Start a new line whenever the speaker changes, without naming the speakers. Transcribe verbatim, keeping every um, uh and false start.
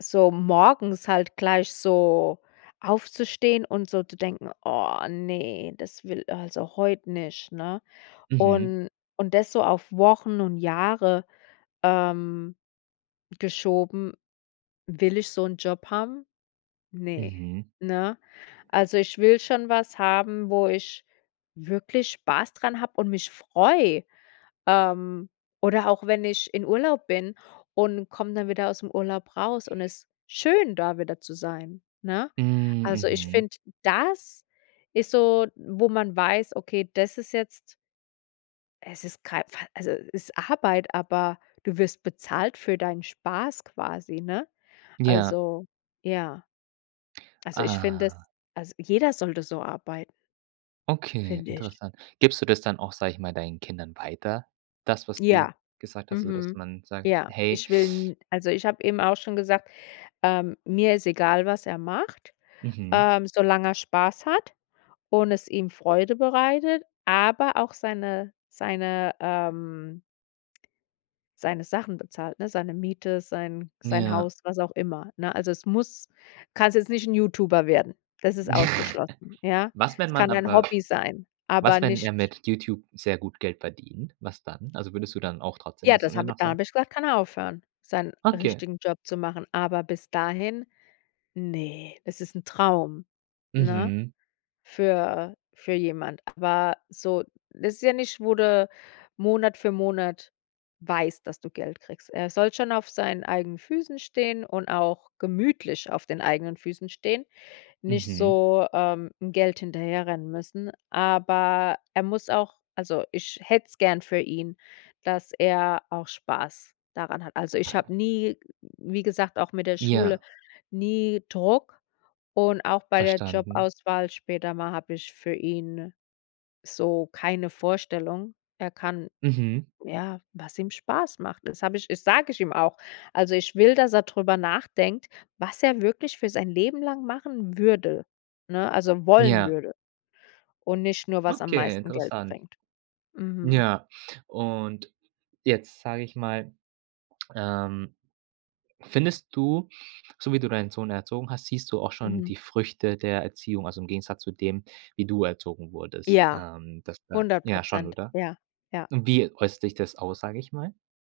So morgens halt gleich so aufzustehen und so zu denken: „Oh ne, das will also heut nicht”, ne?
Mhm.
Und und das so auf Wochen und Jahre, ähm, geschoben. Will ich so 'n Job haben? Ne,
Mhm.
ne? Also ich will schon was haben, wo ich wirklich Spaß dran hab und mich freu. Ähm, oder auch wenn ich in Urlaub bin und komm dann wieder ausm Urlaub raus und ist schön, da wieder zu sein, ne?
Mhm,
Also, ich
mhm.
find, das ist so, wo man weiß: „Okay, das ist jetzt Es ist kei Fall also, ist Arbeit, aber du wirst bezahlt für deinen Spaß quasi, ne?“
Ja.
Also, ja Also ich finde es
Aha.
als jeder sollte so arbeit
Okay,
find' ich.
interessant. Gibst du das dann auch, sag ich mal, deinen Kindern weiter? Das, was du
Ja,
gesagt hast, so dass
mhm.
man sagt:
Ja,
„Hey”
ich will n also ich hab eben auch schon gesagt, ähm, mir ist egal, was er macht,
Mhm.
ähm, solange er Spaß hat und es ihm Freude bereitet, aber auch seine seine, ähm seine Sachen bezahlt, ne? Seine Miete, sein sein
Ja.
Haus, was auch immer, ne? Also, es muss kannst jetzt nicht 'n Youtuber werden. Das ist ausgeschlossen, ja.
Was, wenn
Es
man
kann dein
aber
Hobby sein, aber
was, wenn er
nicht
mit Youtube sehr gut Geld verdient? Was dann? Also, würdest du dann auch trotzdem
Ja,
das
das
immer
hab
noch
da
sagen?
hab ich gesagt, kann er aufhören, seinen
Okay.
richtigen Job zu machen. Aber bis dahin, ne, das ist Traum, ne?
Mhm.
Für für jemand. Aber so, das ist ja nicht, wo du Monat für Monat weißt, dass du Geld kriegst. Er soll schon auf seinen eigenen Füßen stehen und auch gemütlich auf den eigenen Füßen stehen, nicht
Mhm.
so, ähm, Geld hinterherrennen müssen. Aber er muss auch- also ich hätt's gern für ihn- dass er auch Spaß daran hat. Also ich hab nie wie gesagt, auch mit der Schule,
Ja.
nie Druck und auch bei der
Verstanden.
Jobauswahl später mal hab ich für ihn so keine Vorstellung. Er kann
Mhm.
ja, was ihm Spaß macht. Das hab ich das sag ich ihm auch. Also ich will, dass er drüber nachdenkt, was er wirklich für sein Leben lang machen würde, ne? Also wollen
Ja.
würde. Und nicht nur, was am
Okay,
meisten Geld
interessant.
bringt. Mhm.
Ja, und jetzt sag ich mal, ähm, findest du, so wie du deinen Sohn erzogen hast, siehst du auch schon
Mhm.
die Früchte der Erziehung, also im Gegensatz zu dem, wie du erzogen wurdest?
Ja,
Ähm, das wär
hundert
ja schon,
Prozent.
oder?
Ja, ja.
Und wie äußt sich das aus, sag ich mal?